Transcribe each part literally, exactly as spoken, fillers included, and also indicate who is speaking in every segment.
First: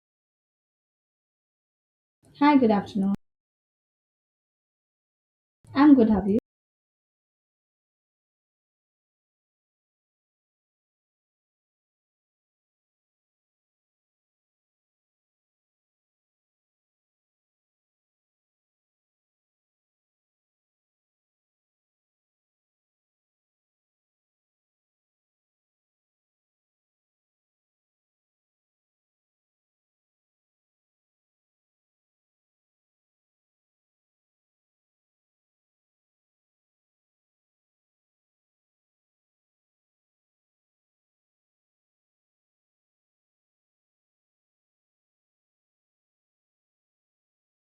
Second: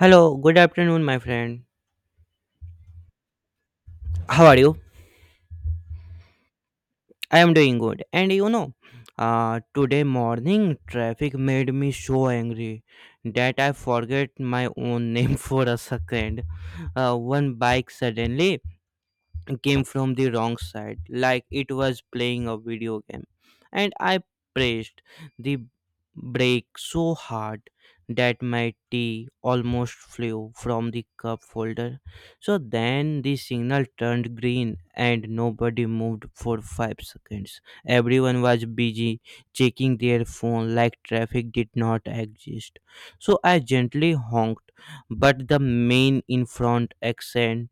Speaker 1: Hello, good afternoon, my friend.
Speaker 2: Hi, good afternoon.
Speaker 1: How are you?
Speaker 2: I'm good, have you?
Speaker 1: I am doing good. And you know, uh, today morning traffic made me so angry that I forget my own name for a second. Uh, one bike suddenly came from the wrong side, like it was playing a video game. And I pressed the brake so hard that my tea almost flew from the cup holder. So then the signal turned green and nobody moved for five seconds. Everyone was busy checking their phone like traffic did not exist. So I gently honked, but the man in front accent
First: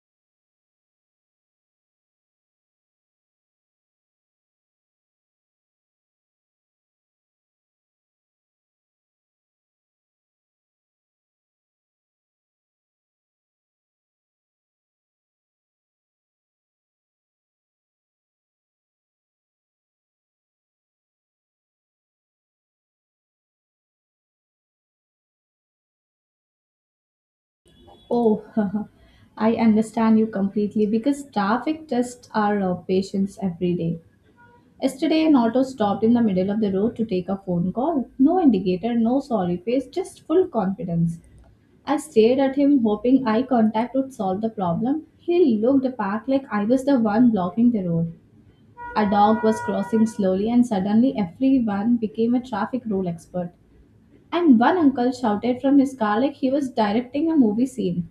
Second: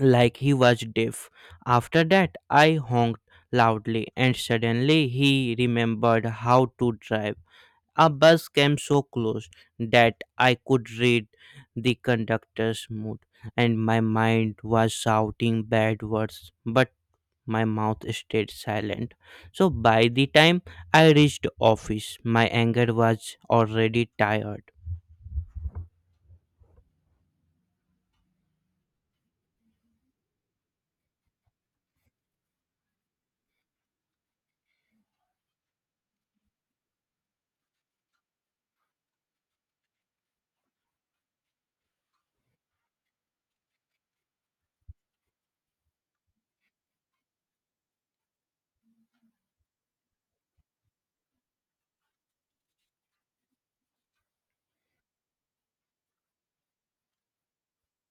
Speaker 1: like he was deaf. After that, I honked loudly, and suddenly he remembered how to drive. A bus came so close that I could read the conductor's mood, and my mind was shouting bad words, but my mouth stayed silent. So by the time I reached office, my anger was already tired.
Speaker 2: Oh, I understand you completely because traffic tests our uh, patience every day. Yesterday, an auto stopped in the middle of the road to take a phone call. No indicator, no sorry face, just full confidence. I stared at him, hoping eye contact would solve the problem. He looked back like I was the one blocking the road. A dog was crossing slowly, and suddenly everyone became a traffic rule expert. And one uncle shouted from his car like he was directing a movie scene.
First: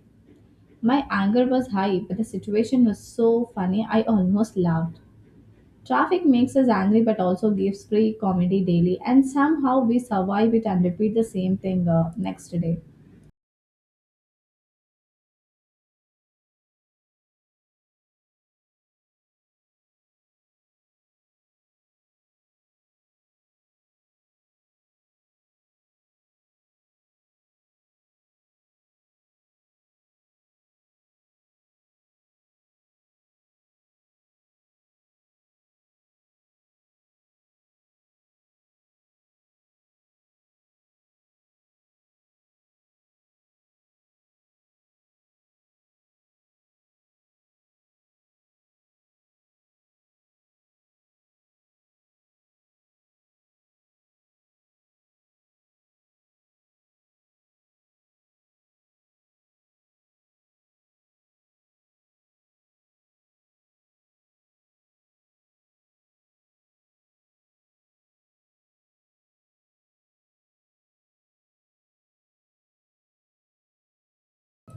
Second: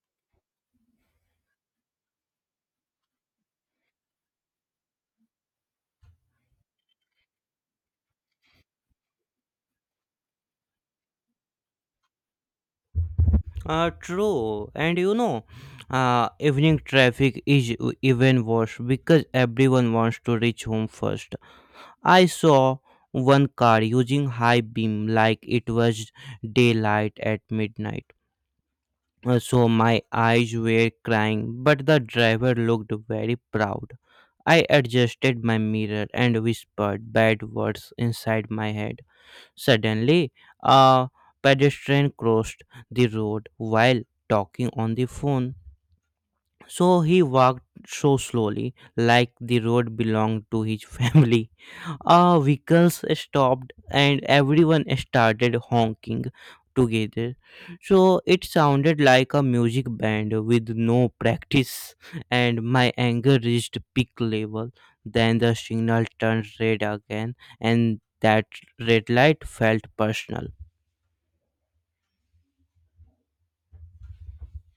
Speaker 2: My anger was high, but the situation was so funny I almost laughed. Traffic makes us angry but also gives free comedy daily, and somehow we survive it and repeat the same thing uh, next day.
Speaker 1: Uh, true, and you know, uh, evening traffic is w- even worse because everyone wants to reach home first. I saw one car using high beam like it was daylight at midnight. Uh, so my eyes were crying, but the driver looked very proud. I adjusted my mirror and whispered bad words inside my head. Suddenly, a pedestrian crossed the road while talking on the phone. So he walked so slowly, like the road belonged to his family. Ah, vehicles stopped and everyone started honking together. So it sounded like a music band with no practice, and my anger reached peak level. Then the signal turned red again, and that red light felt personal.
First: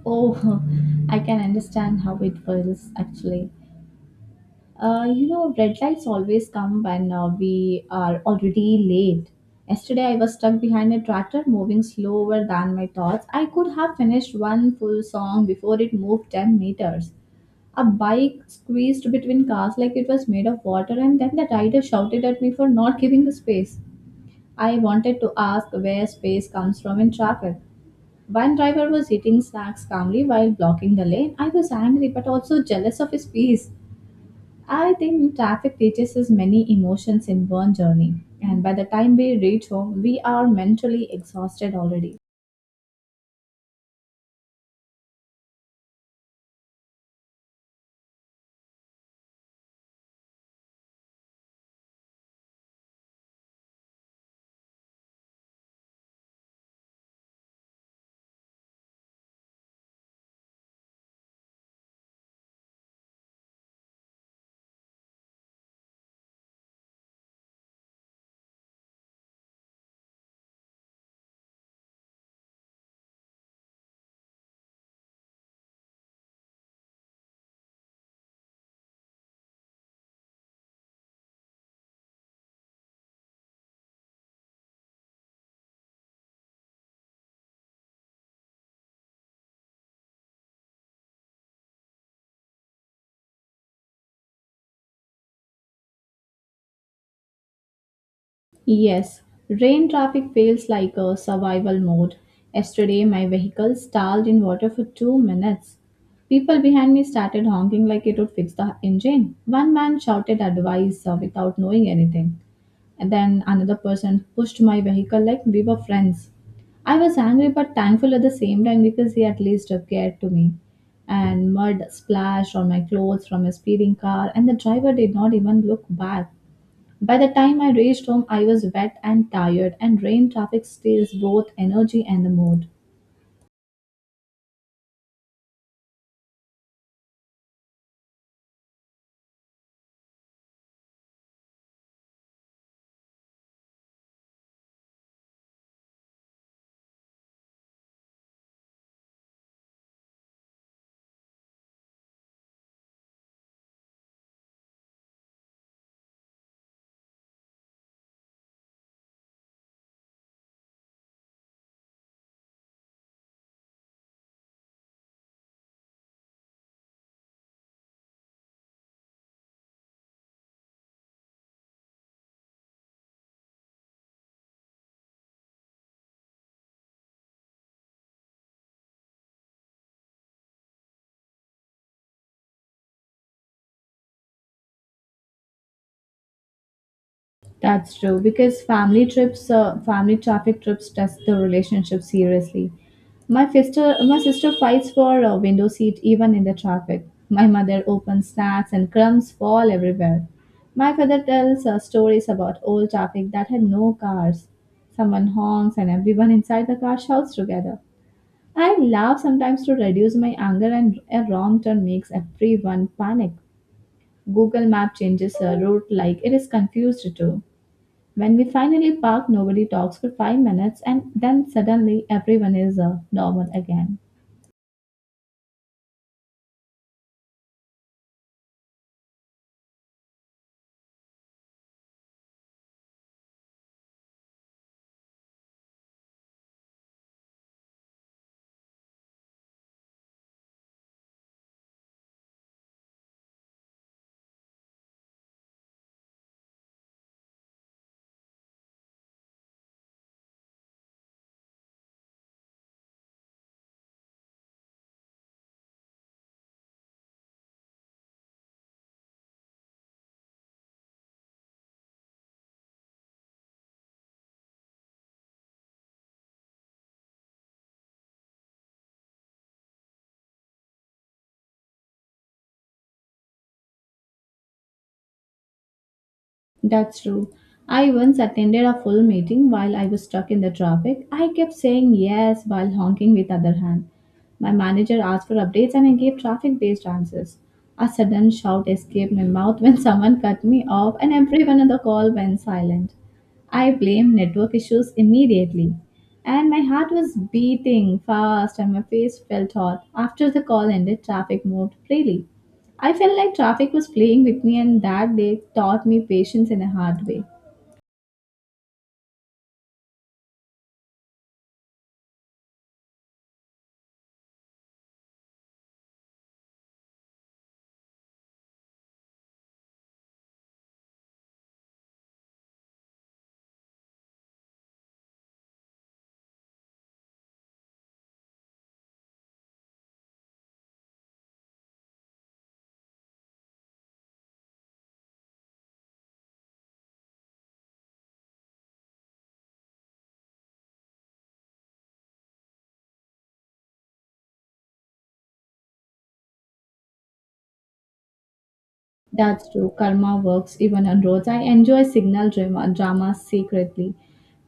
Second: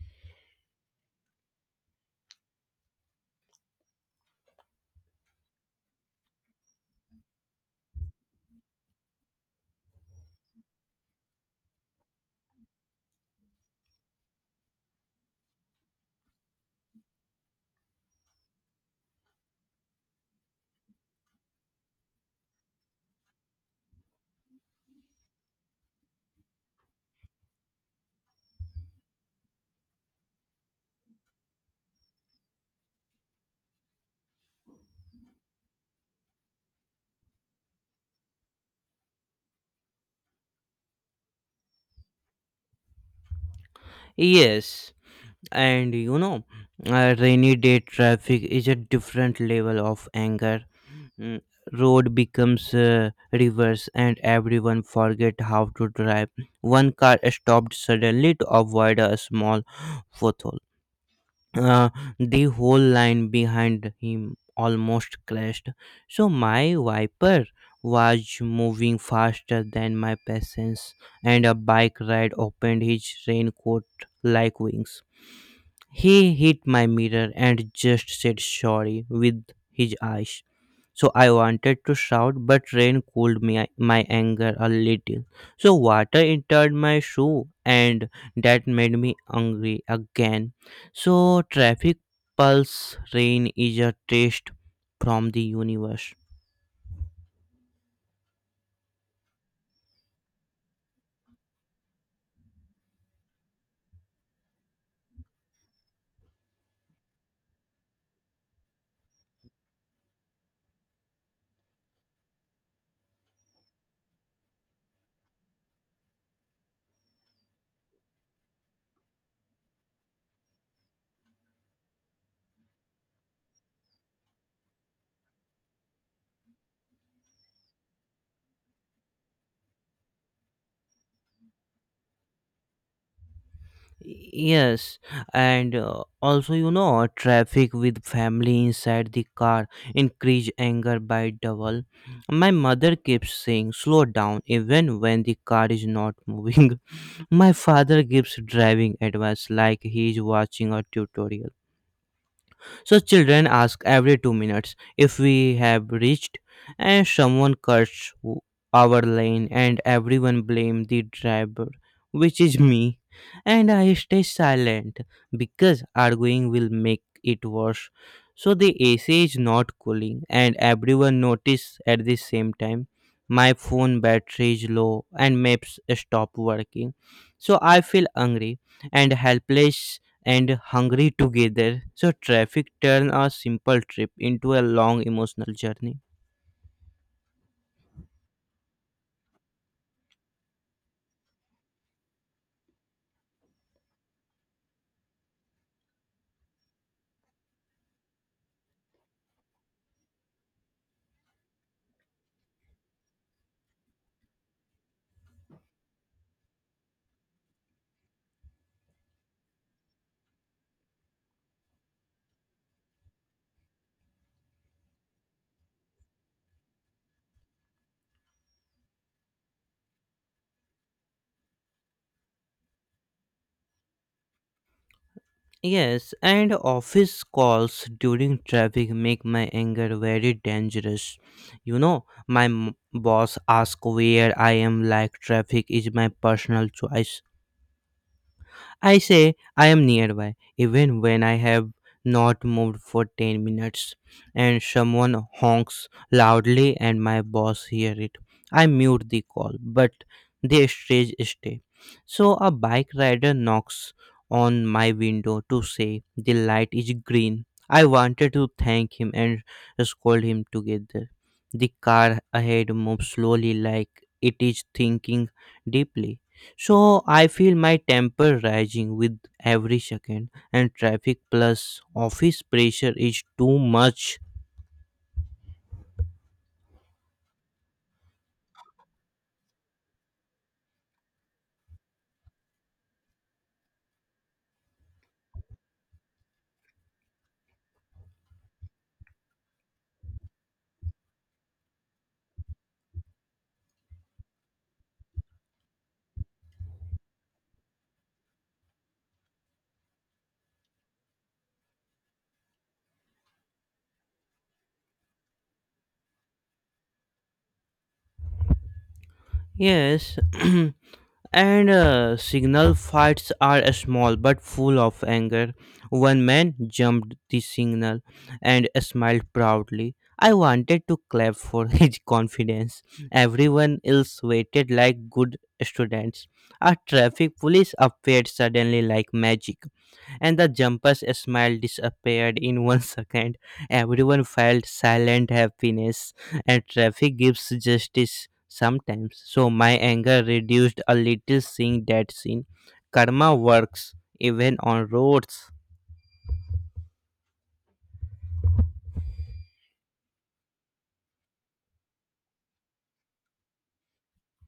Speaker 2: Oh, I can understand how it feels actually. Uh, you know, red lights always come when uh, we are already late. Yesterday, I was stuck behind a tractor moving slower than my thoughts. I could have finished one full song before it moved ten meters. A bike squeezed between cars like it was made of water, and then the rider shouted at me for not giving the space. I wanted to ask where space comes from in traffic. One driver was eating snacks calmly while blocking the lane. I was angry but also jealous of his peace. I think traffic teaches us many emotions in one journey, and by the time we reach home, we are mentally exhausted already.
Speaker 1: Yes, and you know, a rainy day traffic is a different level of anger. Mm, road becomes uh, reverse, and everyone forget how to drive. One car stopped suddenly to avoid a small pothole. Uh, the whole line behind him almost crashed. So my wiper was moving faster than my patience, and a bike ride opened his raincoat like wings. He hit my mirror and just said sorry with his eyes. So I wanted to shout, but rain cooled me, my anger a little. So water entered my shoe, and that made me angry again. So traffic pulse rain is a test from the universe.
Speaker 2: Yes, rain traffic feels like a survival mode. Yesterday, my vehicle stalled in water for two minutes. People behind me started honking like it would fix the engine. One man shouted advice uh, without knowing anything. And then another person pushed my vehicle like we were friends. I was angry but thankful at the same time because he at least uh, cared to me. And mud splashed on my clothes from a speeding car, and the driver did not even look back. By the time I reached home, I was wet and tired, and rain traffic steals both energy and the mood.
Speaker 1: Yes, and uh, also you know traffic with family inside the car increase anger by double. My mother keeps saying slow down even when the car is not moving. My father gives driving advice like he is watching a tutorial. So children ask every two minutes if we have reached, and someone cursed w- our lane, and everyone blamed the driver, which is me. And I stay silent because arguing will make it worse. So the A C is not cooling, and everyone notice at the same time. My phone battery is low and maps stop working. So I feel angry and helpless and hungry together. So traffic turn a simple trip into a long emotional journey.
Speaker 2: That's true because family trips, uh, family traffic trips test the relationship seriously. My sister, my sister fights for a window seat even in the traffic. My mother opens snacks and crumbs fall everywhere. My father tells uh, stories about old traffic that had no cars. Someone honks and everyone inside the car shouts together. I laugh sometimes to reduce my anger, and a wrong turn makes everyone panic. Google Map changes a route like it is confused too. When we finally park, nobody talks for five minutes, and then suddenly everyone is uh, normal again.
Speaker 1: Yes, and office calls during traffic make my anger very dangerous. You know, my m- boss asks where I am like traffic is my personal choice. I say I am nearby, even when I have not moved for ten minutes, and someone honks loudly, and my boss hears it. I mute the call, but they strange stay. So a bike rider knocks on my window to say the light is green. I wanted to thank him and scold him together. The car ahead moves slowly like it is thinking deeply. So I feel my temper rising with every second, and traffic plus office pressure is too much.
Speaker 2: That's true. I once attended a full meeting while I was stuck in the traffic. I kept saying yes while honking with other hand. My manager asked for updates and I gave traffic-based answers. A sudden shout escaped my mouth when someone cut me off and everyone on the call went silent. I blamed network issues immediately. And my heart was beating fast and my face felt hot. After the call ended, traffic moved freely. I felt like traffic was playing with me and that day taught me patience in a hard way.
Speaker 1: Yes, and uh, signal fights are small but full of anger. One man jumped the signal and smiled proudly. I wanted to clap for his confidence. Everyone else waited like good students. A traffic police appeared suddenly like magic, and the jumper's smile disappeared in one second. Everyone felt silent happiness, and traffic gives justice sometimes. So my anger reduced a little seeing that scene. Karma works even on roads.
Speaker 2: That's true. Karma works even on roads. I enjoy signal drama, drama secretly.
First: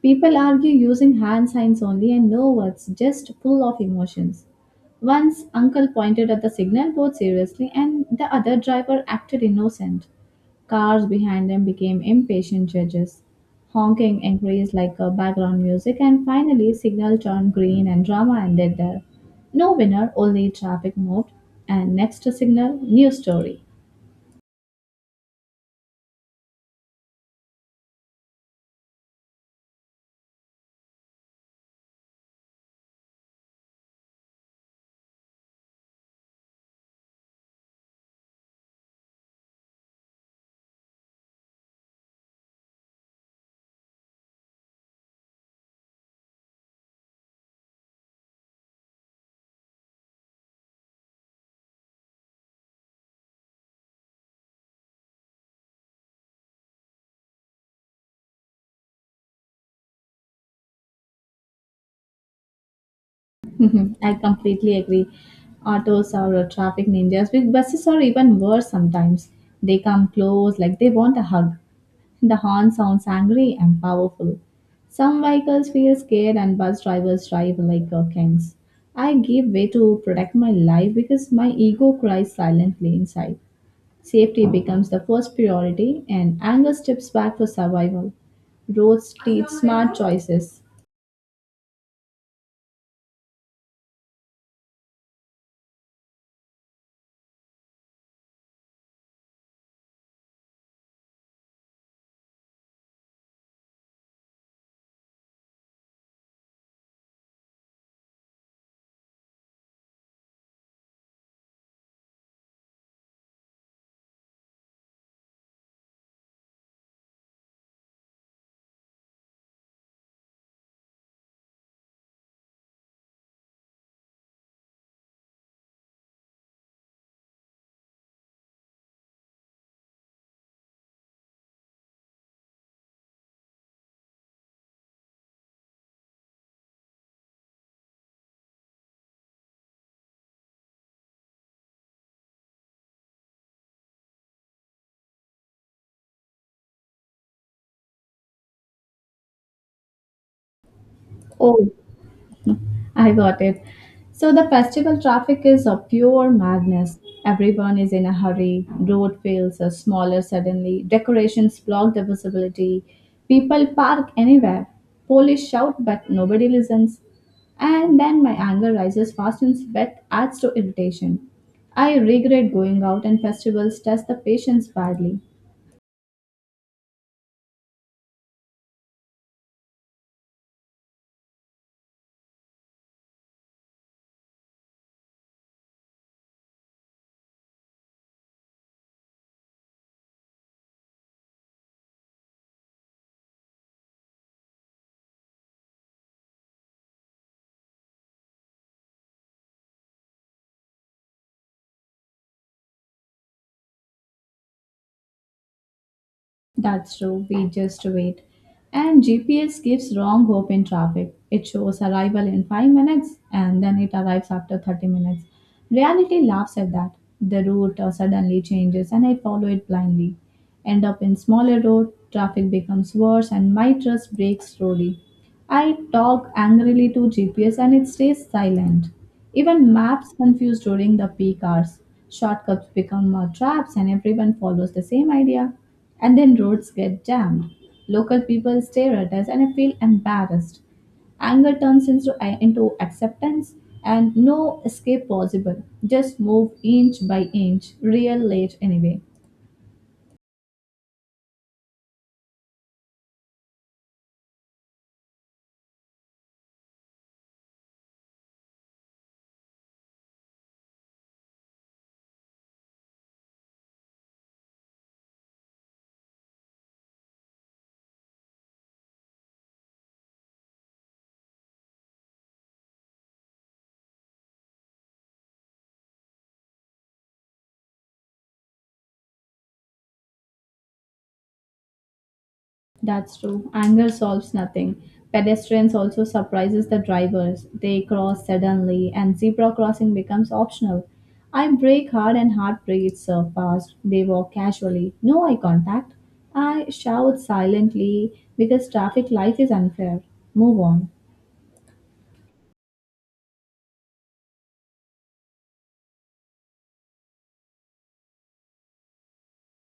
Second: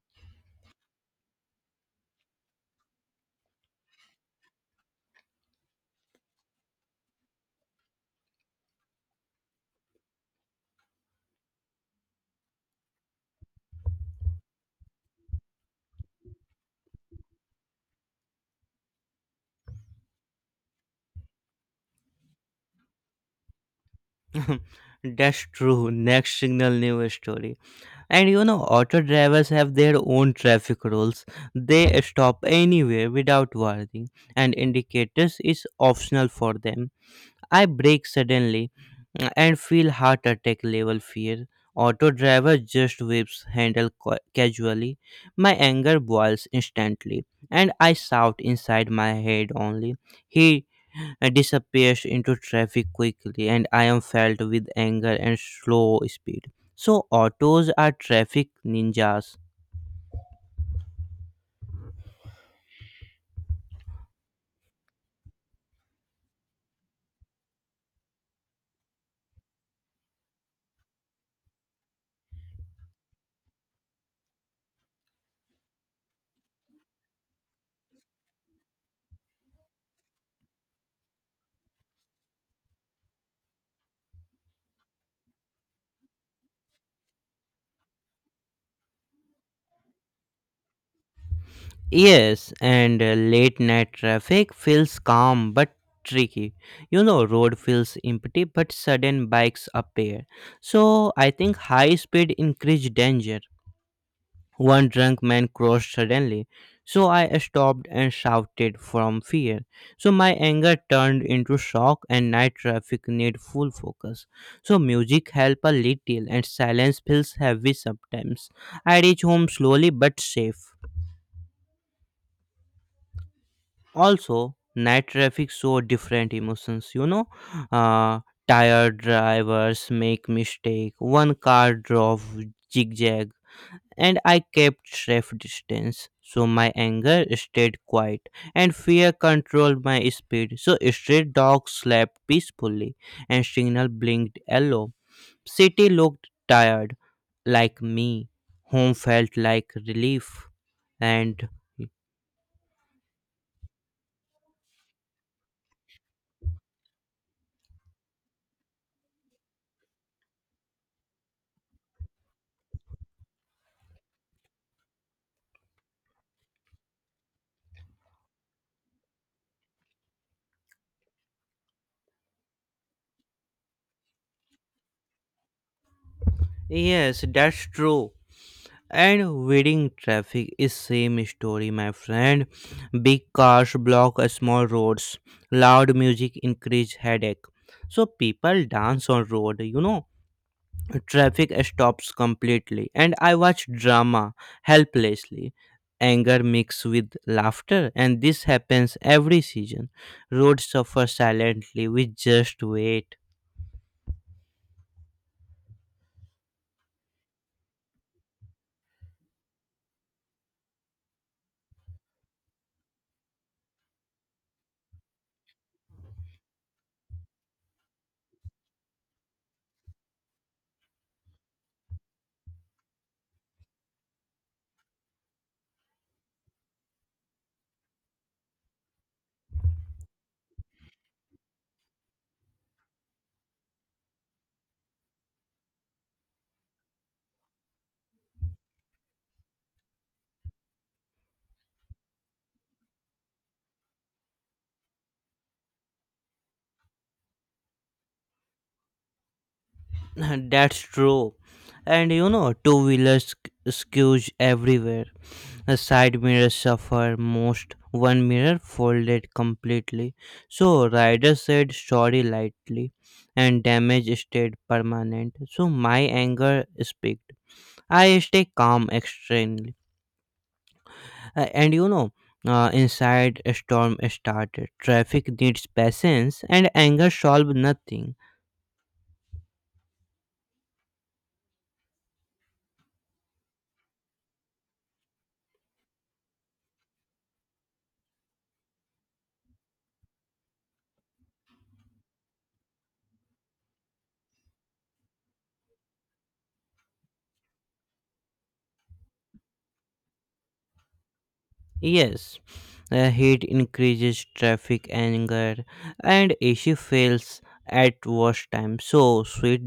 Speaker 2: People argue using hand signs only and no words, just full of emotions. Once uncle pointed at the signal board seriously and the other driver acted innocent. Cars behind them became impatient judges. Honking increased like a background music and finally signal turned green and drama ended there. No winner, only traffic moved and next signal, new story.
Speaker 1: That's true. Next signal news story. And you know, auto drivers have their own traffic rules. They stop anywhere without warning, and indicators is optional for them. I brake suddenly and feel heart attack level fear. Auto driver just whips handle ca- casually. My anger boils instantly, and I shout inside my head only. He uh, disappears into traffic quickly, and I am filled with anger and slow speed. So autos are traffic ninjas.
Speaker 2: Mhm. I completely agree. Autos or uh, traffic ninjas with buses are even worse sometimes. They come close like they want a hug. The horn sounds angry and powerful. Some vehicles feel scared and bus drivers drive like uh, kings. I give way to protect my life because my ego cries silently inside. Safety becomes the first priority and anger steps back for survival. Roads teach smart choices.
Speaker 1: Yes, and uh, late night traffic feels calm but tricky. You know, road feels empty but sudden bikes appear. So I think high speed increased danger. One drunk man crossed suddenly. So I stopped and shouted from fear. So my anger turned into shock and night traffic need full focus. So music help a little and silence feels heavy sometimes. I reach home slowly but safe. Also night traffic show different emotions, you know, uh, tired drivers make mistake. One car drove zigzag, and I kept safe distance. So my anger stayed quiet and fear controlled my speed. So stray dogs slept peacefully and signal blinked yellow. City looked tired like me. Home felt like relief, and
Speaker 2: Oh, I got it. So the festival traffic is a pure madness. Everyone is in a hurry. Road feels uh, smaller suddenly. Decorations block the visibility. People park anywhere. Police shout, but nobody listens. And then my anger rises fast and that adds to irritation. I regret going out and festivals test the patience badly.
Speaker 1: yes, that's true. And wedding traffic is same story, my friend. Big cars block small roads. Loud music increase headache. So people dance on road, you know. Traffic stops completely and I watch drama helplessly. Anger mixed with laughter and this happens every season. Roads suffer silently, we just wait.
Speaker 2: That's true, we just wait. And G P S gives wrong hope in traffic. It shows arrival in five minutes and then it arrives after thirty minutes. Reality laughs at that. The route uh, suddenly changes and I follow it blindly. End up in smaller road, traffic becomes worse and my trust breaks slowly. I talk angrily to G P S and it stays silent. Even maps confuse during the peak hours. Shortcuts become uh, traps and everyone follows the same idea. And then roads get jammed. Local people stare at us, and I feel embarrassed. Anger turns into, uh, into acceptance, and no escape possible. Just move inch by inch, real late anyway.
Speaker 1: That's true. And you know, two wheelers skews everywhere. The side mirrors suffer most, one mirror folded completely. So rider said sorry lightly and damage stayed permanent. So my anger speaked. I stay calm extremely. Uh, and you know, uh, inside a storm started. Traffic needs patience and anger solve nothing.
Speaker 2: That's true. Anger solves nothing. Pedestrians also surprises the drivers. They cross suddenly and zebra crossing becomes optional. I brake hard and hard breathes uh, fast. They walk casually. No eye contact. I shout silently because traffic life is unfair. Move on.
Speaker 1: Yes, uh, heat increases traffic anger, and A C fails at worst time. So sweat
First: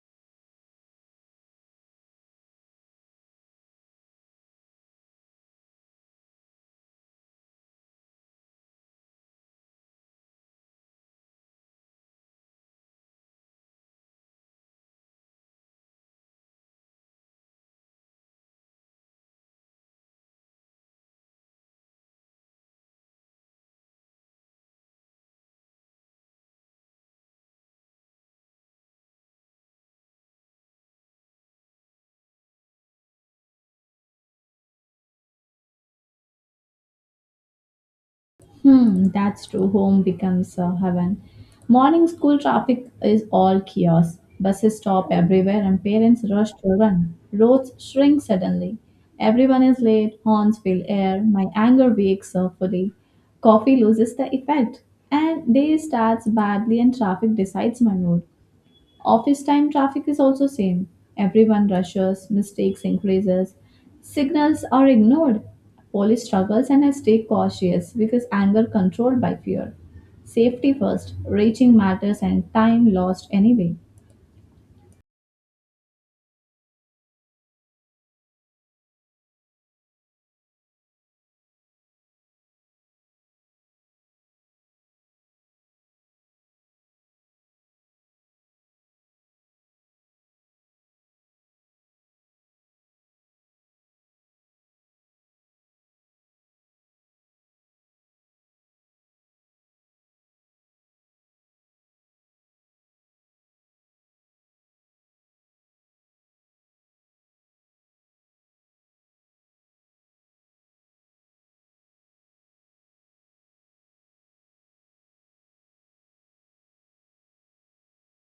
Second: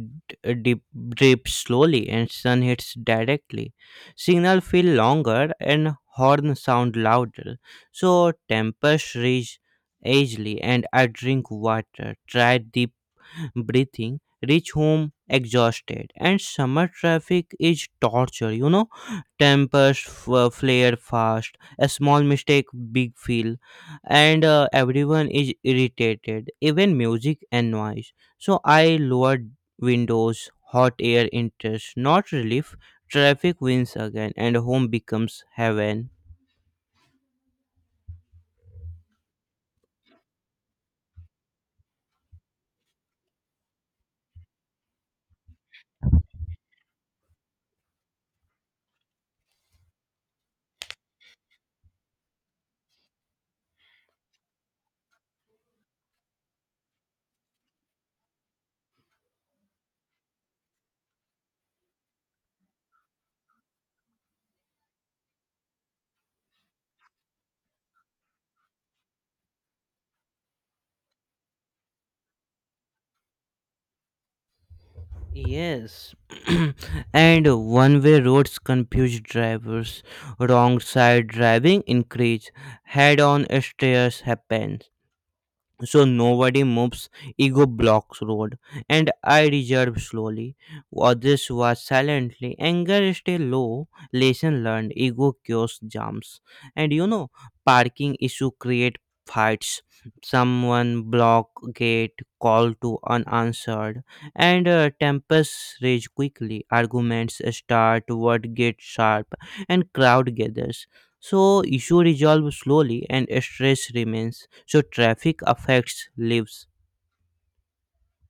Speaker 1: dip, drips slowly, and sun hits directly. Signal feel longer, and horn sound louder. So tempers reach easily, and I drink water. Try deep breathing, reach home exhausted, and summer traffic is torture, you know. Tempers f- uh, flare fast, a small mistake, big feel, and uh, everyone is irritated, even music and noise. So I lowered windows, hot air enters, not relief. Traffic wins again, and home becomes heaven.
Speaker 2: Hmm, that's true. Home becomes uh, heaven. Morning school traffic is all chaos. Buses stop everywhere and parents rush to run. Roads shrink suddenly. Everyone is late, horns fill air, my anger wakes up fully. Coffee loses the effect, and day starts badly and traffic decides my mood. Office time traffic is also same. Everyone rushes, mistakes increases, signals are ignored. Police struggles and I stay cautious because anger controlled by fear. Safety first, reaching matters and time lost anyway.
Speaker 1: Yes, and one way roads confuse drivers. Wrong side driving increase. Head on stairs happen, so nobody moves. Ego blocks road, and I reserve slowly. Others was silently, anger stay low. Lesson learned, ego cures jumps. And you know, parking issue create fights. Someone block gate, call to unanswered, and uh, tempers rage quickly. Arguments start, word gets sharp, and crowd gathers. So issue resolve slowly and stress remains. So traffic affects lives.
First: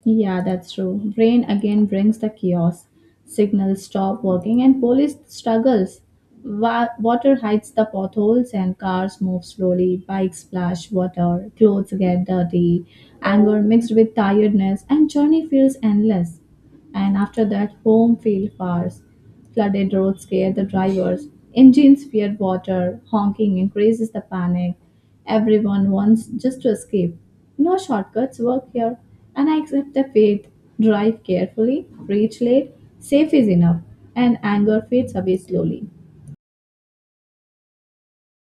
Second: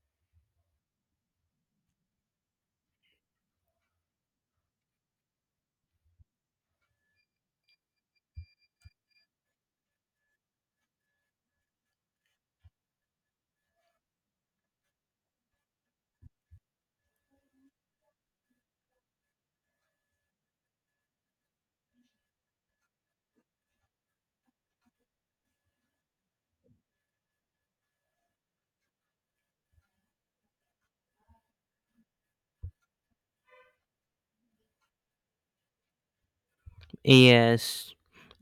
Speaker 2: Yeah, that's true. Brain again brings the chaos. Signals stop working and police struggles. Wa- water hides the potholes and cars move slowly. Bikes splash water. Clothes get dirty. Anger mixed with tiredness and journey feels endless. And after that, home feels far. Flooded roads scare the drivers. Engines fear water. Honking increases the panic. Everyone wants just to escape. No shortcuts work here. And I accept the fate. Drive carefully. Reach late. Safe is enough. And anger fades away slowly.
Speaker 1: Yes,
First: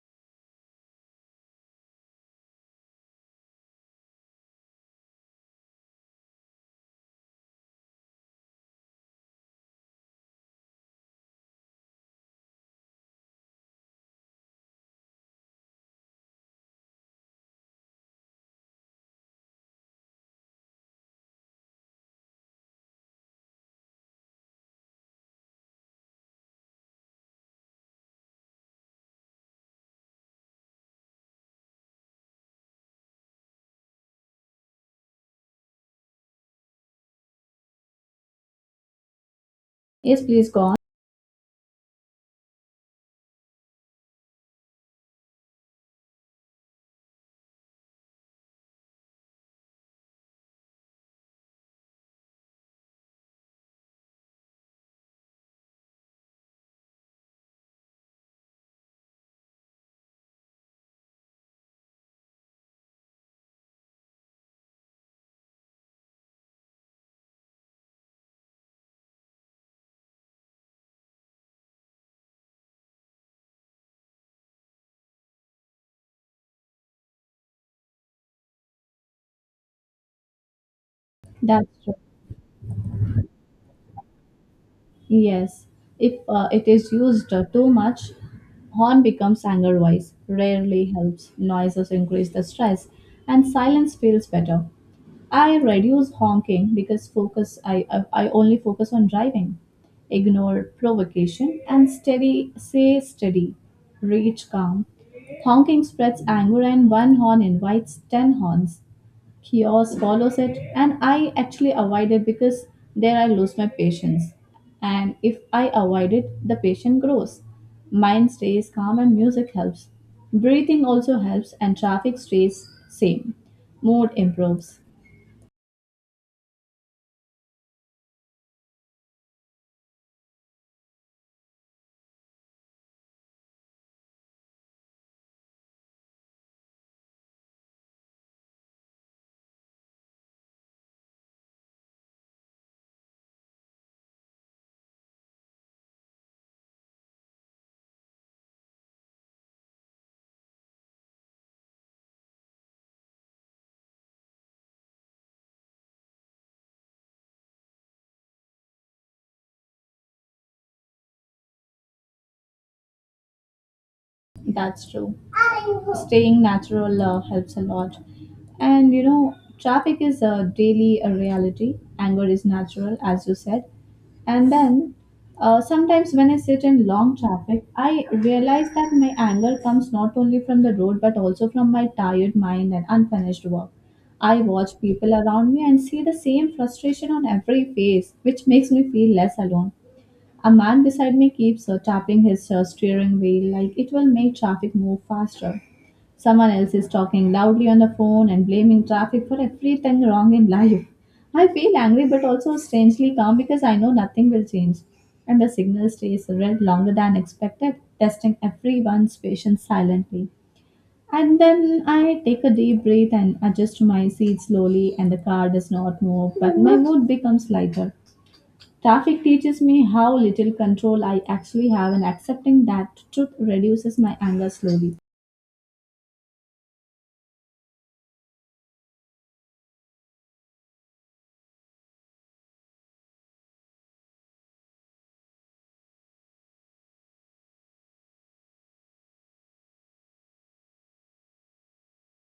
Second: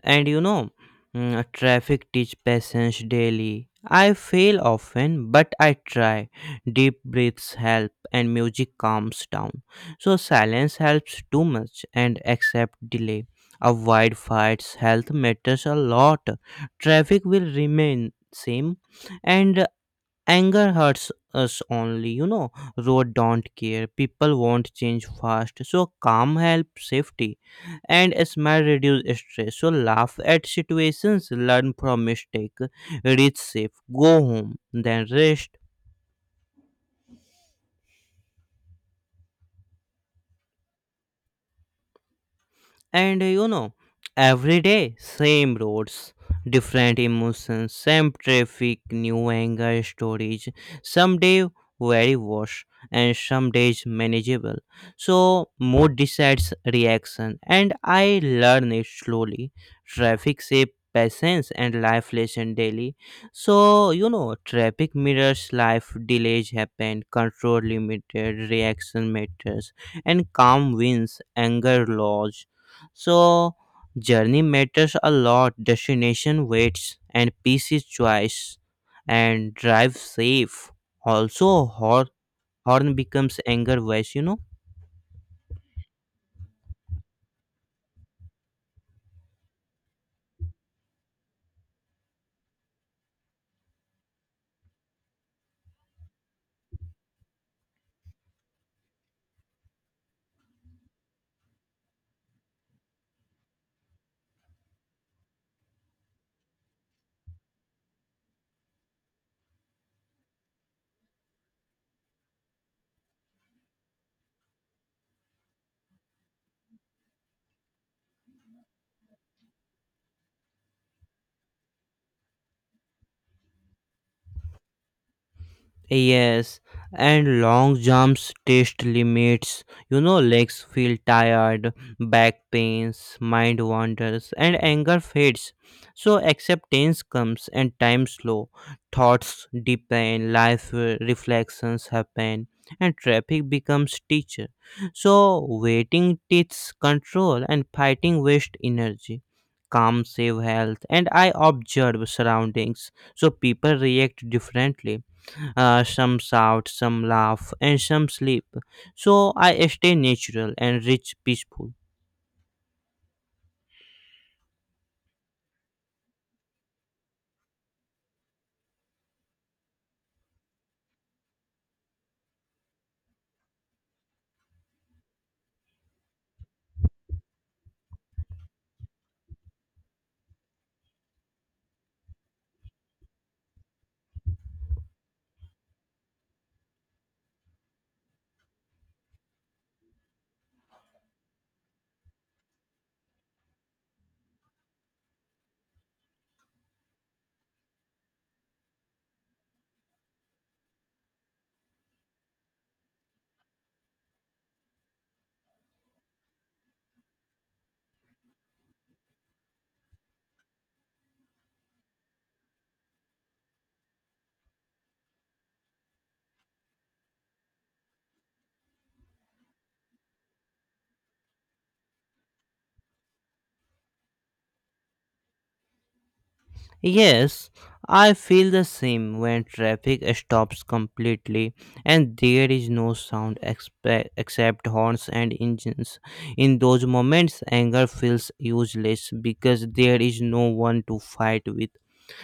Speaker 1: and you know, mm, traffic teach patience daily. I fail often, but I try. Deep breaths help, and music calms down. So silence helps too much, and accept delay. Avoid fights. Health matters a lot. Traffic will remain same, and anger hurts us only, you know. Road don't care. People want change fast. So calm helps safety. And a smile reduce stress. So laugh at situations, learn from mistake, reach safe, go home, then rest.
Speaker 2: Yes, please go on.
Speaker 1: And uh, you know, every day same roads, different emotions, same traffic, new anger stories. Some day very worse and some days manageable. So mood decides reaction and I learn it slowly. Traffic shape patience and life lesson daily. So you know traffic mirrors life, delays happen, control limited, reaction matters, and calm wins, anger loss. So, journey matters a lot, destination waits, and peace is choice, and drive safe. Also,
Speaker 2: That's true.
Speaker 1: hor- horn becomes anger voice, you know.
Speaker 2: Yes. If uh, it is used uh, too much, horn becomes anger voice, rarely helps. Noises increase the stress, and silence feels better. I reduce honking because focus I, I I only focus on driving. Ignore provocation and steady say steady. Reach calm. Honking spreads anger and one horn invites ten horns. Chaos follows it and I actually avoid it because there I lose my patience. And if I avoid it, the patient grows. Mind stays calm and music helps. Breathing also helps and traffic stays same. Mood improves.
Speaker 1: Yes, and long jumps test limits. You know, legs feel tired, back pains, mind wanders, and anger fades. So acceptance comes and time slow. Thoughts deepen, life uh, reflections happen, and traffic becomes teacher. So waiting teaches control and fighting waste energy. Calm save health, and I observe surroundings. So people react differently, uh, some shout, some laugh, and some sleep. So I stay natural and rich, peaceful.
Speaker 2: That's true. Staying natural uh, helps a lot. And you know, traffic is a daily a reality. Anger is natural, as you said. And then uh, sometimes when I sit in long traffic, I realize that my anger comes not only from the road but also from my tired mind and unfinished work. I watch people around me and see the same frustration on every face, which makes me feel less alone. A man beside me keeps uh, tapping his uh, steering wheel like it will make traffic move faster. Someone else is talking loudly on the phone and blaming traffic for everything wrong in life. I feel angry but also strangely calm because I know nothing will change. And the signal stays red longer than expected, testing everyone's patience silently. And then I take a deep breath and adjust to my seat slowly, and the car does not move, but my mood becomes lighter. Traffic teaches me how little control I actually have, and accepting that truth reduces my anger slowly.
Speaker 1: Yes, I feel the same when traffic stops completely and there is no sound expe- except horns and engines. In those moments, anger feels useless because there is no one to fight with.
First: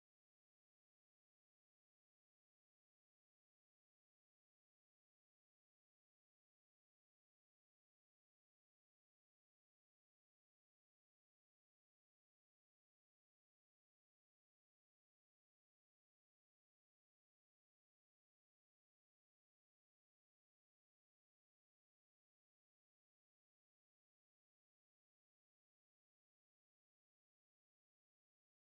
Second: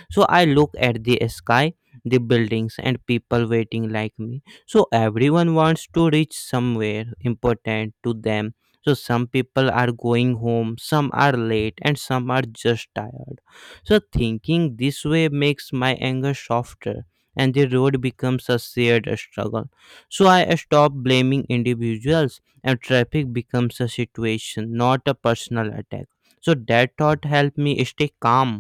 Speaker 1: So I look at the sky, the buildings and people waiting like me. So everyone wants to reach somewhere important to them. So some people are going home, some are late, and some are just tired. So thinking this way makes my anger softer, and the road becomes a shared struggle. So I stop blaming individuals and traffic becomes a situation, not a personal attack. So that thought helped me stay calm.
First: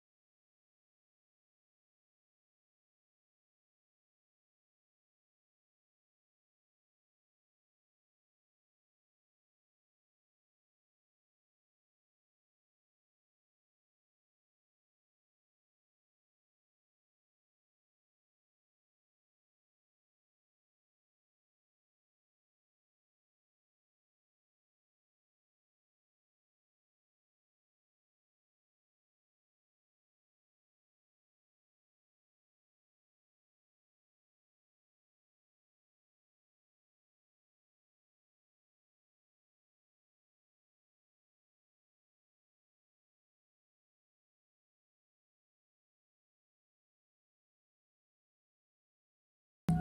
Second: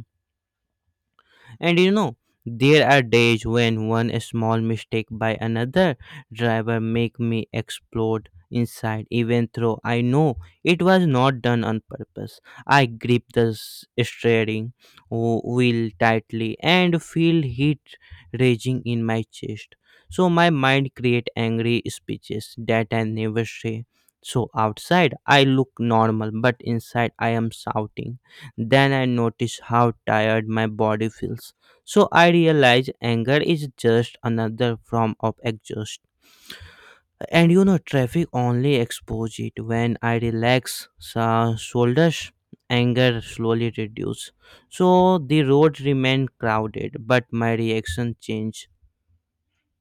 Speaker 1: And you know, there are days when one small mistake by another driver make me explode inside even though I know it was not done on purpose. I grip the s- steering w- wheel tightly and feel heat raging in my chest. So my mind create angry speeches that I never say. So outside I look normal but inside I am shouting, then I notice how tired my body feels. So I realize anger is just another form of exhaust. And you know, traffic only expose it when I relax so shoulders. Anger slowly reduce, so the road remain crowded, but my reaction change.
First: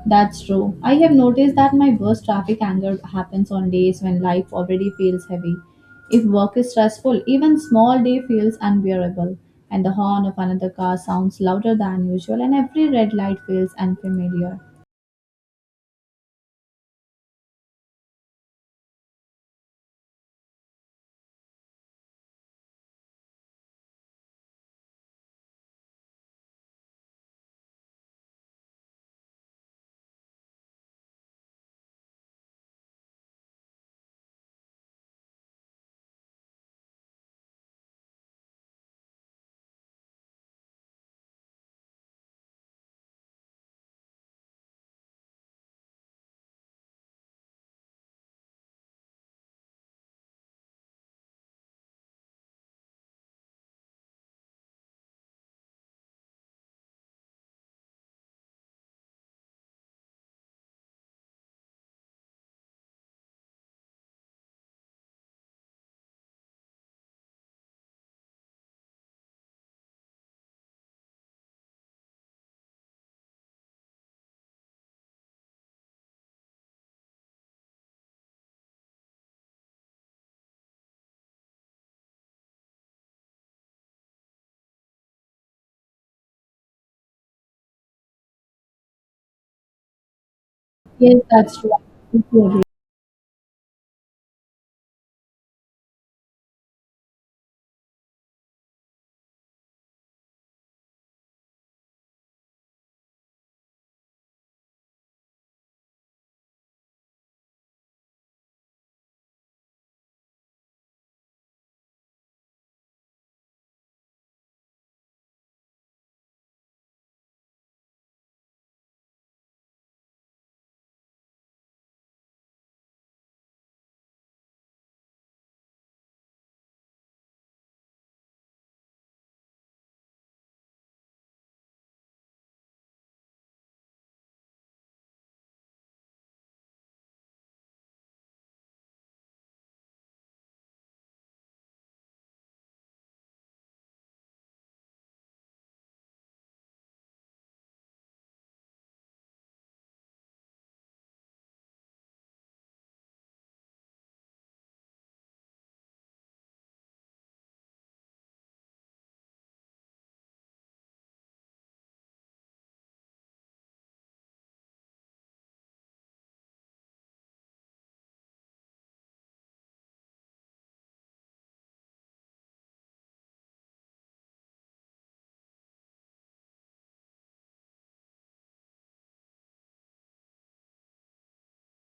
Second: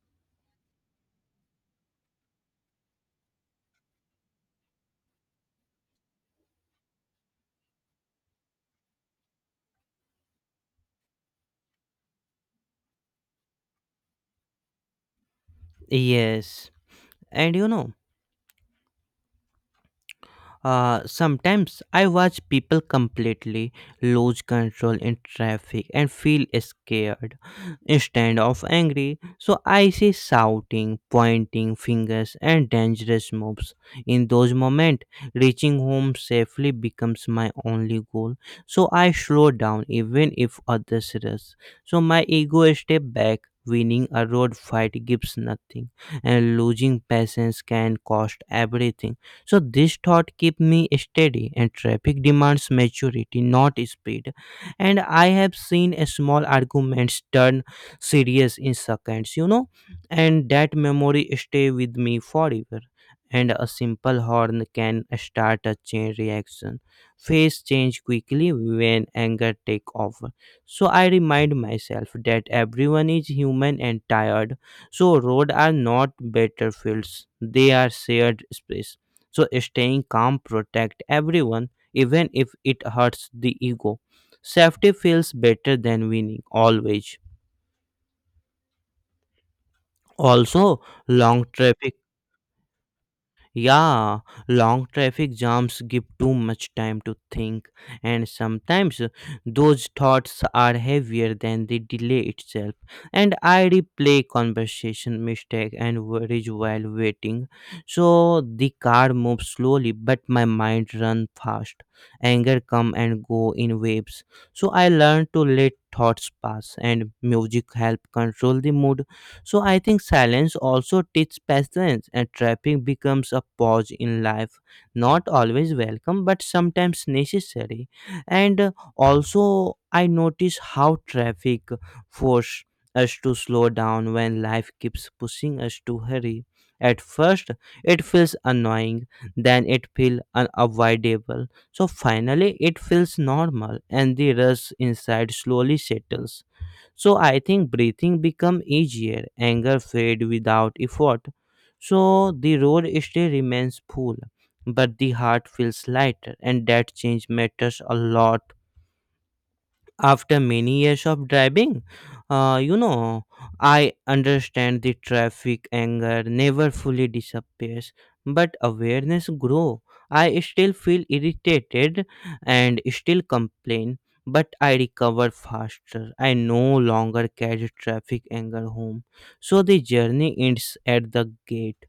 Speaker 2: That's true. I have noticed that my worst traffic anger happens on days when life already feels heavy. If work is stressful, even small day feels unbearable, and the horn of another car sounds louder than usual, and every red light feels unfamiliar.
Speaker 1: Yes. And you know. Uh, sometimes I watch people completely lose control in traffic and feel scared instead of angry. So I see shouting, pointing fingers, and dangerous moves. In those moments, reaching home safely becomes my only goal. So I slow down even if others rush. So my ego step back. Winning a road fight gives nothing, and losing patience can cost everything. So this thought keep me steady, and traffic demands maturity, not speed. And I have seen a small arguments turn serious in seconds, you know, and that memory stay with me forever. And a simple horn can start a chain reaction. Face change quickly when anger take over. So I remind myself that everyone is human and tired. So roads are not battlefields; they are shared space. So staying calm protect everyone, even if it hurts the ego. Safety feels better than winning always. Also,
Speaker 2: Yes,
Speaker 1: long
Speaker 2: that's true. I
Speaker 1: traffic
Speaker 2: completely
Speaker 1: yeah, long traffic jams give too much time to think, and sometimes those thoughts are heavier than the delay itself. And I replay conversation mistake and worries while waiting. So the car moves slowly, but my mind runs fast. Anger come and go in waves. So I learn to let thoughts pass, and music help control the mood. So I think silence also teaches patience, and trapping becomes a pause in life, not always welcome, but sometimes necessary. And uh, also, I notice how traffic force us to slow down when life keeps pushing us to hurry. At first, it feels annoying, then it feels unavoidable. So finally, it feels normal, and the rush inside slowly settles. So I think breathing become easier, anger fade without effort. So the road still remains full, but the heart feels lighter, and that change matters a lot. After many years of driving, uh, you know I understand the traffic anger never fully disappears, but awareness grow. I still feel irritated and still complain, but I recover faster. I no longer carry traffic anger home. So the journey ends at the gate,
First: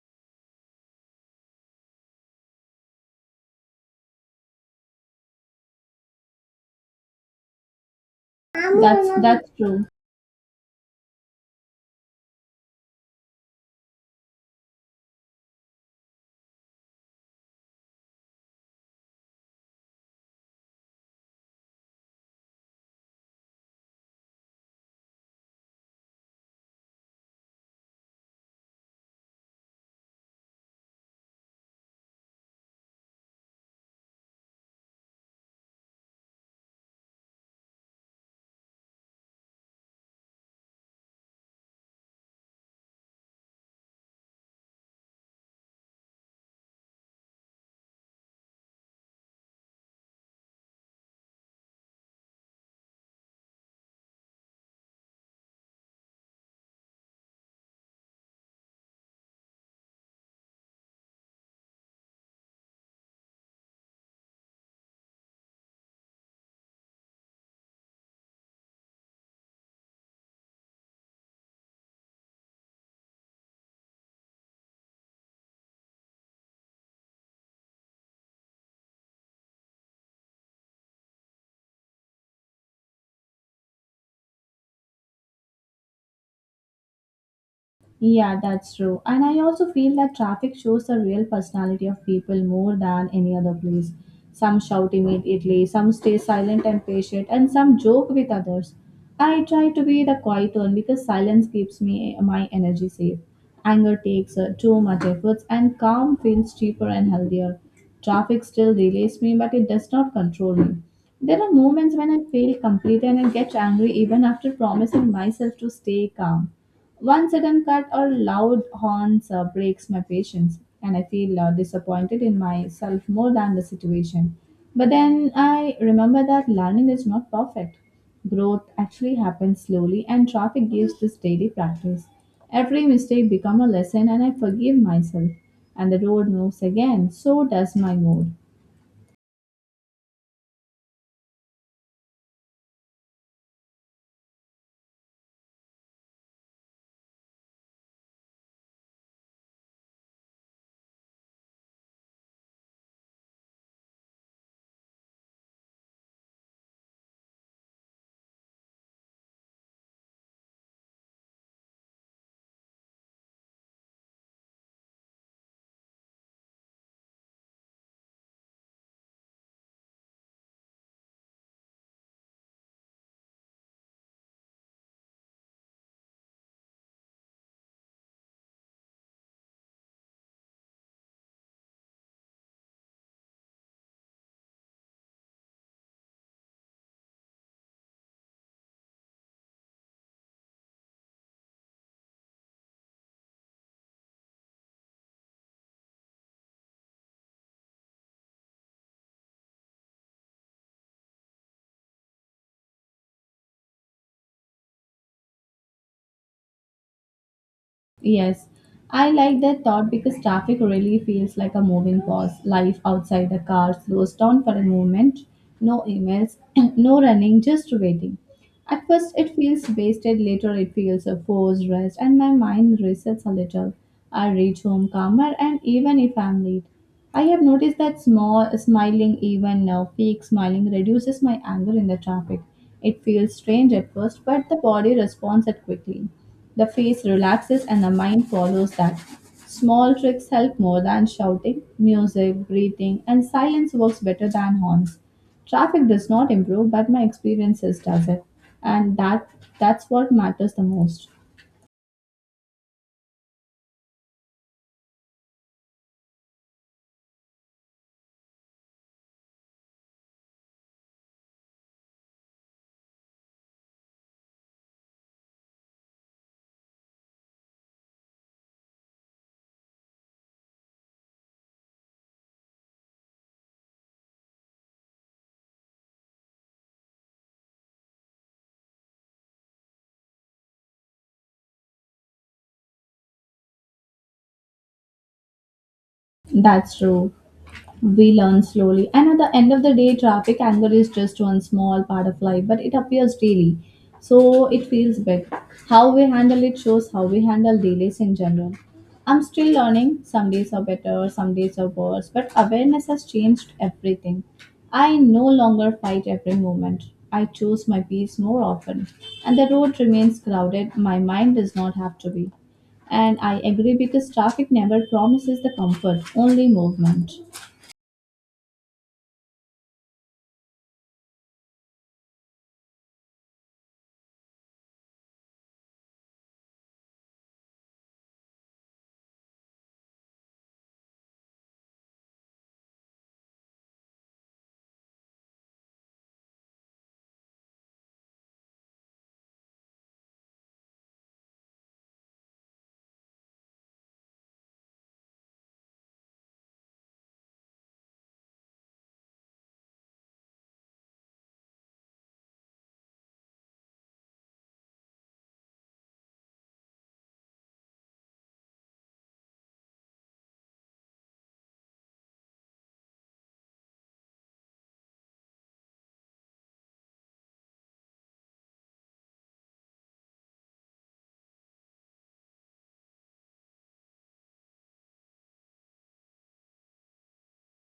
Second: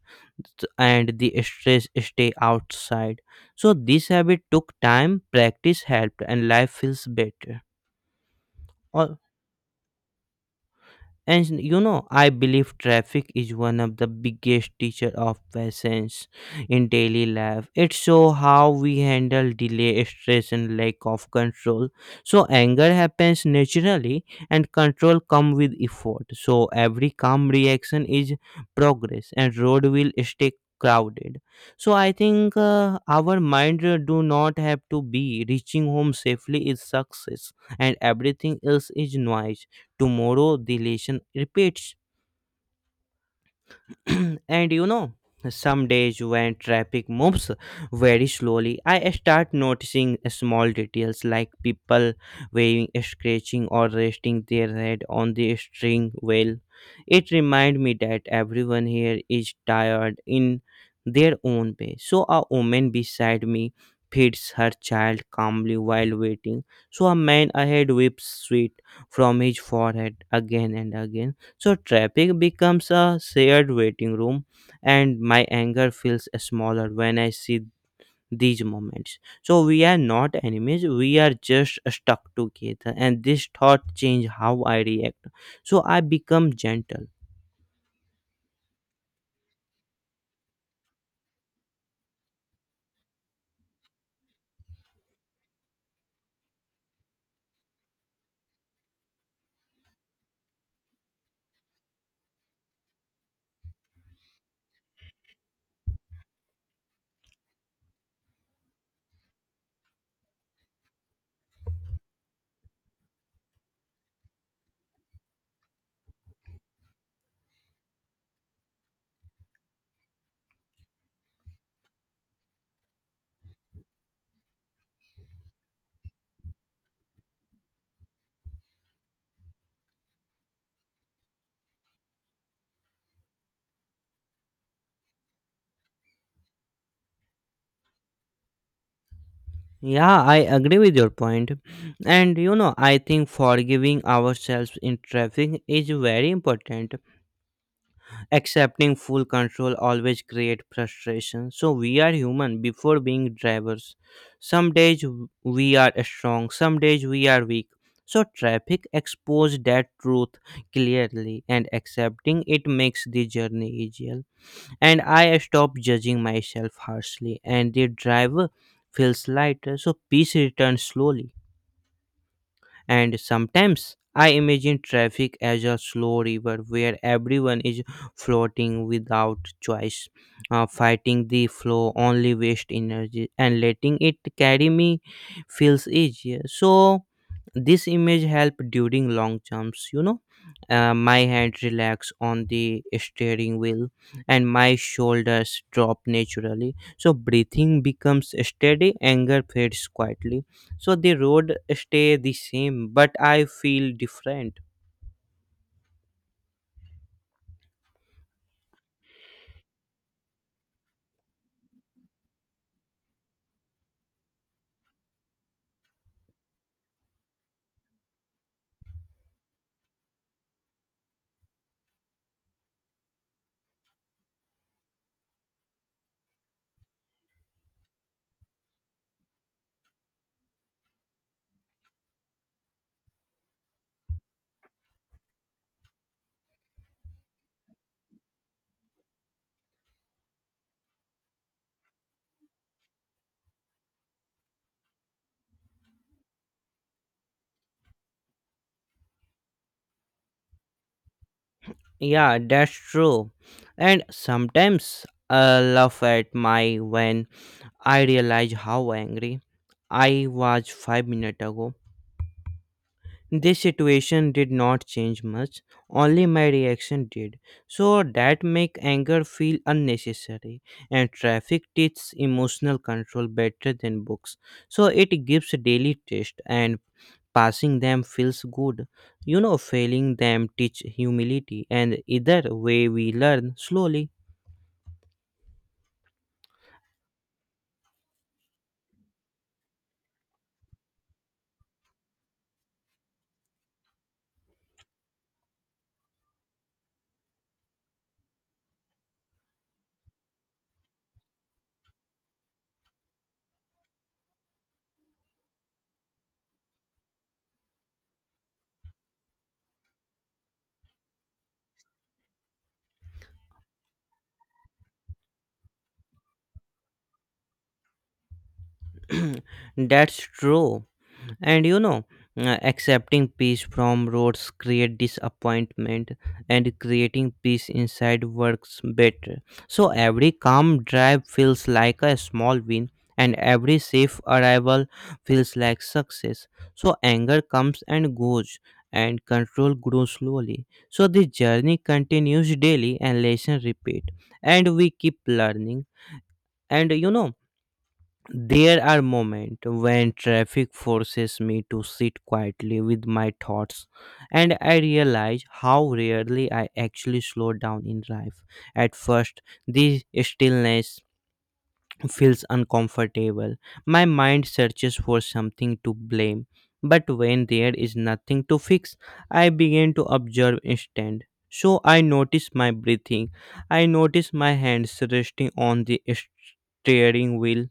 Speaker 1: th- and the stress stay outside. So this habit took time, practice helped, and life feels better.
Speaker 2: agree. That's
Speaker 1: Or,
Speaker 2: that's true.
Speaker 1: and you know, I believe traffic is one of the biggest teacher of patience in daily life. It show how we handle delay, stress, and lack of control. So anger happens naturally, and control come with effort. So every calm reaction is progress, and road will stay crowded. So I think uh, our mind uh, do not have to be reaching home safely is success, and everything else is noise. Tomorrow the lesson repeats. and you know, some days when traffic moves very slowly, I start noticing small details like people waving, scratching, or resting their head on the steering wheel. It reminds me that everyone here is tired in their own way. So a woman beside me feeds her child calmly while waiting. So a man ahead whips sweat from his forehead again and again. So traffic becomes a shared waiting room, and my anger feels smaller when I see these moments. So we are not enemies, we are just stuck together, and this thought change how I react. So I become gentle.
Speaker 2: Yeah, that's true. And I also feel that traffic shows the real personality of people more than any other place. Some shout immediately, some stay silent and patient, and some joke with others. I try to be the quiet one because silence keeps me my energy safe. Anger takes uh, too much efforts, and calm feels cheaper and healthier. Traffic still delays me, but it does not control me. There are moments when I feel completely and I get angry even after promising myself to stay calm. One sudden cut or loud horns uh, breaks my patience, and I feel uh, disappointed in myself more than the situation. But then I remember that learning is not perfect. Growth actually happens slowly, and traffic gives this daily practice. Every mistake becomes a lesson, and I forgive myself. And the road moves again, so does my mood.
Speaker 1: Yeah, I agree with your point. And you know, I think forgiving ourselves in traffic is very important. Accepting full control always create frustration, so we are human before being drivers. Some days w- we are strong, some days we are weak, so traffic exposed that truth clearly, and accepting it makes the journey easier. And I stop judging myself harshly, and the driver feels lighter, so peace returns slowly. And sometimes I imagine traffic as a slow river where everyone is floating without choice, uh, fighting the flow, only waste energy, and letting it carry me feels easier. So, this image help during long jumps, you know. Uh, my hand relax on the steering wheel, and my shoulders drop naturally, so breathing becomes steady, anger fades quietly. So the road stay the same, but I feel different.
Speaker 2: Yes, I like that thought because traffic really feels like a moving pause. Life outside the car slows down for a moment. No emails, no running, just waiting. At first, it feels wasted, later, it feels a forced rest, and my mind resets a little. I reach home calmer, and even if I'm late, I have noticed that small smiling, even now, fake smiling, reduces my anger in the traffic. It feels strange at first, but the body responds it quickly. The face relaxes and the mind follows that. Small tricks help more than shouting. Music, breathing, and silence works better than horns. Traffic does not improve, but my experiences does it. And that that's what matters the most.
Speaker 1: Yeah, that's true. And sometimes I laugh at my when I realize how angry I was five minutes ago. This situation did not change much, only my reaction did. So that make anger feel unnecessary, and traffic teaches emotional control better than books. So it gives daily test, and passing them feels good. You know, failing them teach humility, and either way we learn slowly.
Speaker 2: That's true. We learn slowly. And at the end of the day, traffic anger is just one small part of life, but it appears daily. So it feels big. How we handle it shows how we handle delays in general. I'm still learning. Some days are better, some days are worse, but awareness has changed everything. I no longer fight every moment. I choose my peace more often. And the road remains crowded. My mind does not have to be. And I agree because traffic never promises the comfort, only movement.
Speaker 1: That's true. And you know uh, Accepting peace from roads create disappointment, and creating peace inside works better. So every calm drive feels like a small win, and every safe arrival feels like success. So anger comes and goes, and control grows slowly. So the journey continues daily and lesson repeat, and we keep learning. And you know there are moments when traffic forces me to sit quietly with my thoughts, and I realize how rarely I actually slow down in life. At first, this stillness feels uncomfortable. My mind searches for something to blame, but when there is nothing to fix, I begin to observe instead. So I notice my breathing, I notice my hands resting on the steering wheel,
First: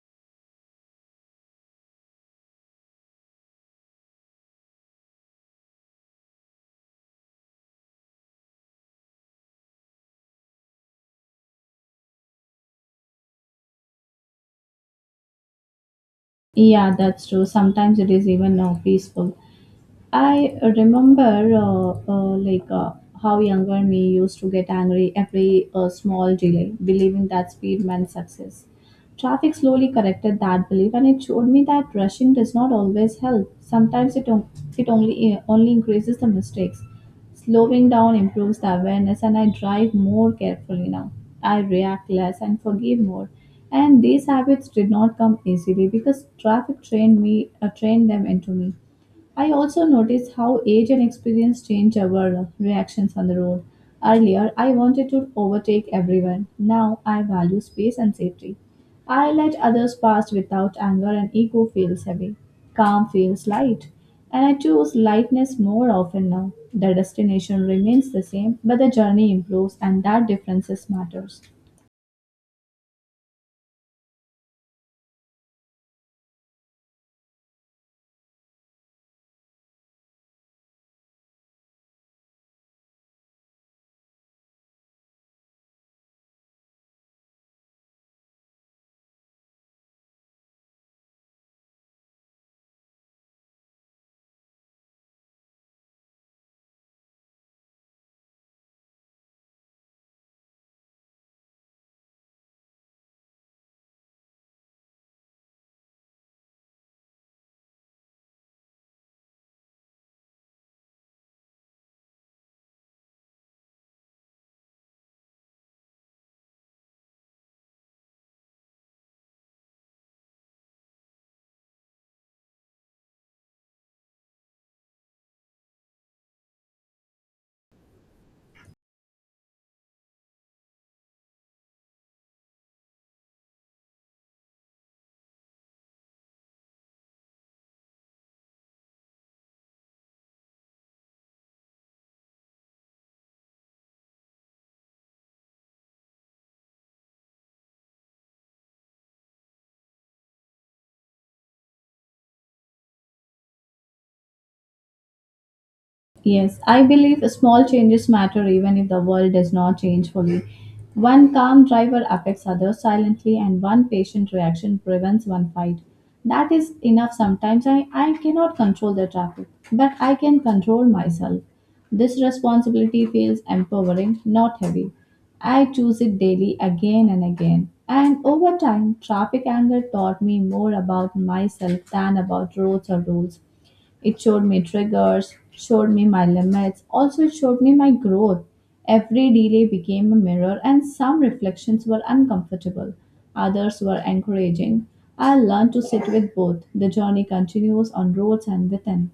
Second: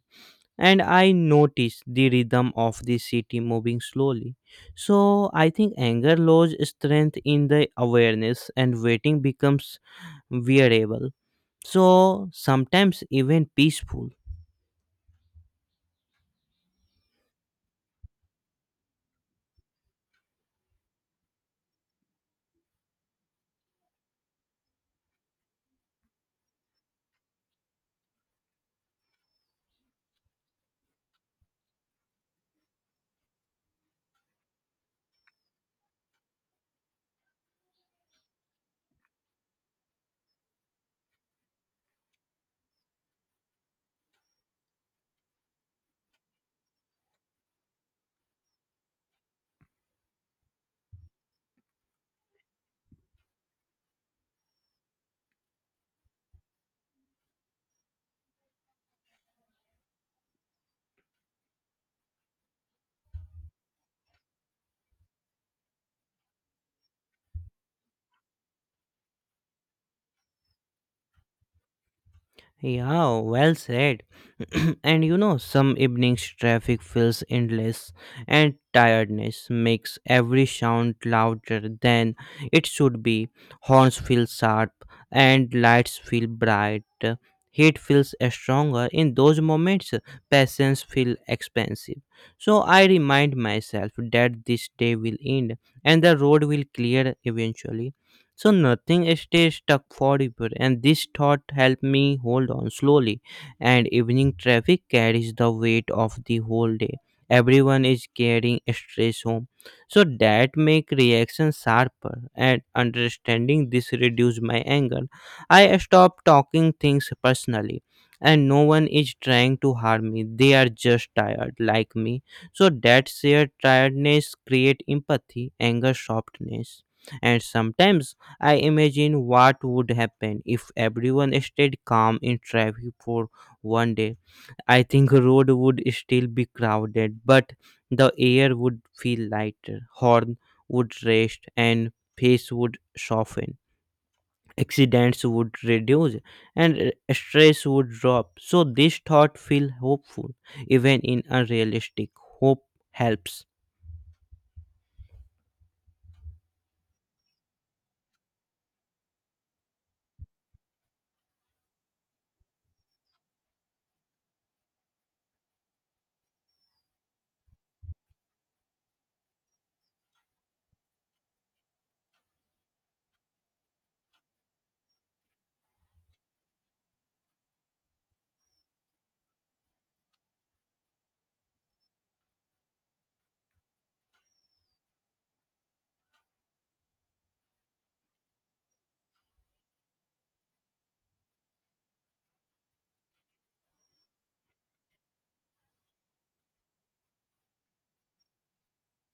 Speaker 1: and I notice the rhythm of the city moving slowly. So I think anger loses strength in the awareness, and waiting becomes wearable. So sometimes even peaceful.
Speaker 2: Yeah, that's true. Sometimes it is even now peaceful. I remember, uh, uh, like, uh, how younger me used to get angry every uh, small delay, believing that speed meant success. Traffic slowly corrected that belief, and it showed me that rushing does not always help. Sometimes it on- it only uh, only increases the mistakes. Slowing down improves the awareness, and I drive more carefully now. I react less and forgive more. And these habits did not come easily because traffic trained me, uh, trained them into me. I also notice how age and experience change our reactions on the road. Earlier, I wanted to overtake everyone. Now, I value space and safety. I let others pass without anger, and ego feels heavy. Calm feels light. And I choose lightness more often now. The destination remains the same, but the journey improves, and that differences matters.
Speaker 1: Yeah, well said. and you know, some evenings traffic feels endless, and tiredness makes every sound louder than it should be. Horns feel sharp, and lights feel bright. Heat feels stronger. In those moments, patience feels expensive. So I remind myself that this day will end, and the road will clear eventually. So nothing stays stuck forever, and this thought helped me hold on slowly. And evening traffic carries the weight of the whole day. Everyone is carrying stress home, so that make reaction sharper. And understanding this reduced my anger. I stop talking things personally, and no one is trying to harm me. They are just tired, like me. So that shared tiredness create empathy, anger softness, and sometimes I imagine what would happen if everyone stayed calm in traffic for one day. I think road would still be crowded, but the air would feel lighter, horn would rest, and pace would soften. Accidents would reduce, and uh, stress would drop. So this thought feel hopeful, even in unrealistic. Hope helps.
Speaker 2: Yes, I believe small changes matter even if the world does not change fully. One calm driver affects others silently, and one patient reaction prevents one fight. That is enough sometimes. I, I cannot control the traffic, but I can control myself. This responsibility feels empowering, not heavy. I choose it daily again and again. And over time, traffic anger taught me more about myself than about roads or rules. It showed me triggers, showed me my limits, also it showed me my growth. Every delay became a mirror, and some reflections were uncomfortable, others were encouraging. I learned to sit with both. The journey continues on roads and within.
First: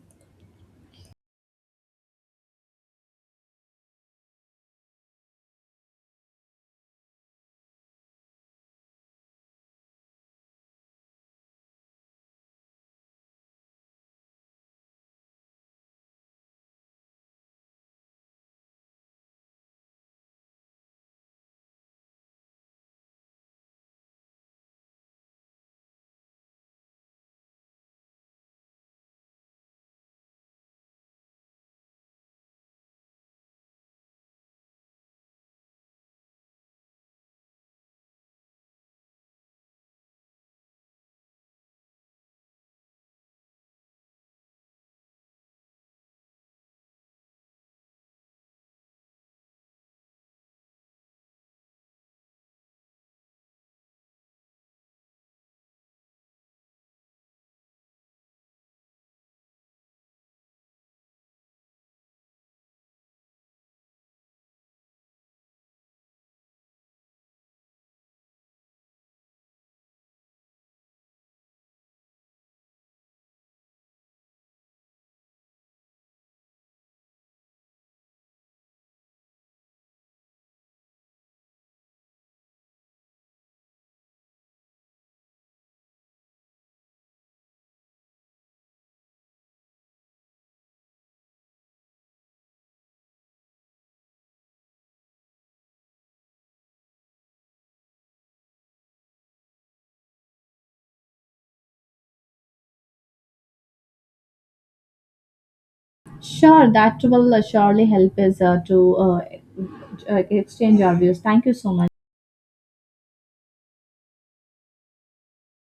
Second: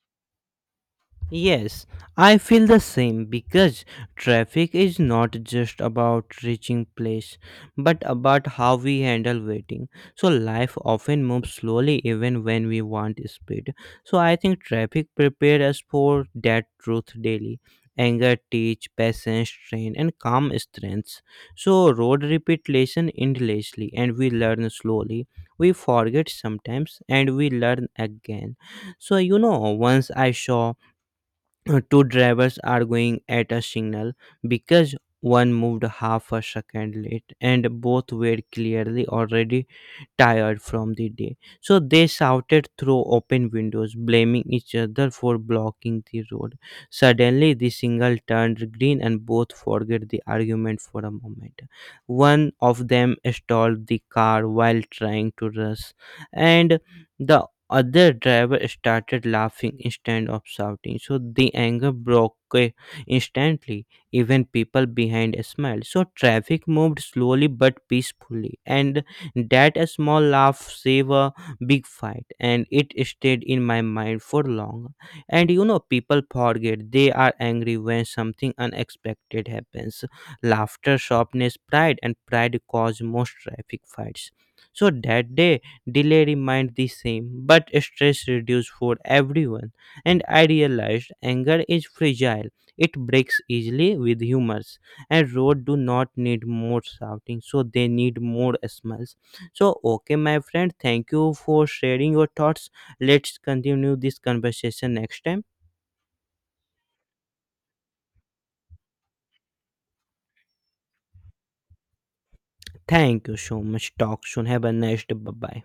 Speaker 1: Yes, I feel the same because traffic is not just about reaching place but about how we handle waiting. So life often moves slowly even when we want speed. So I think traffic prepares us for that truth daily. Anger teach patience train and calm strengths. So road repeat lesson endlessly, and we learn slowly. We forget sometimes, and we learn again. So you know once I saw uh, two drivers arguing at a signal because one moved half a second late, and both were clearly already tired from the day. So they shouted through open windows, blaming each other for blocking the road. Suddenly, the signal turned green and both forget the argument for a moment. One of them stalled the car while trying to rush, and the other driver started laughing instead of shouting. So the anger broke eh, instantly. Even people behind smiled. So traffic moved slowly but peacefully, and that small laugh saved a big fight, and it stayed in my mind for long. And you know, people forget they are angry when something unexpected happens. Laughter sharpness pride, and pride cause most traffic fights. So that day, delay remained the same, but stress reduced for everyone. And I realized anger is fragile; it breaks easily with humors, and road do not need more shouting, so they need more smiles. So, okay, my friend, thank you for sharing your thoughts. Let's continue this conversation next time.
Speaker 2: Sure, that will uh, surely help us uh, to uh, uh, exchange our views. Thank you so much.
Speaker 1: Thank you so much. Talk soon. Have a nice day. Bye bye.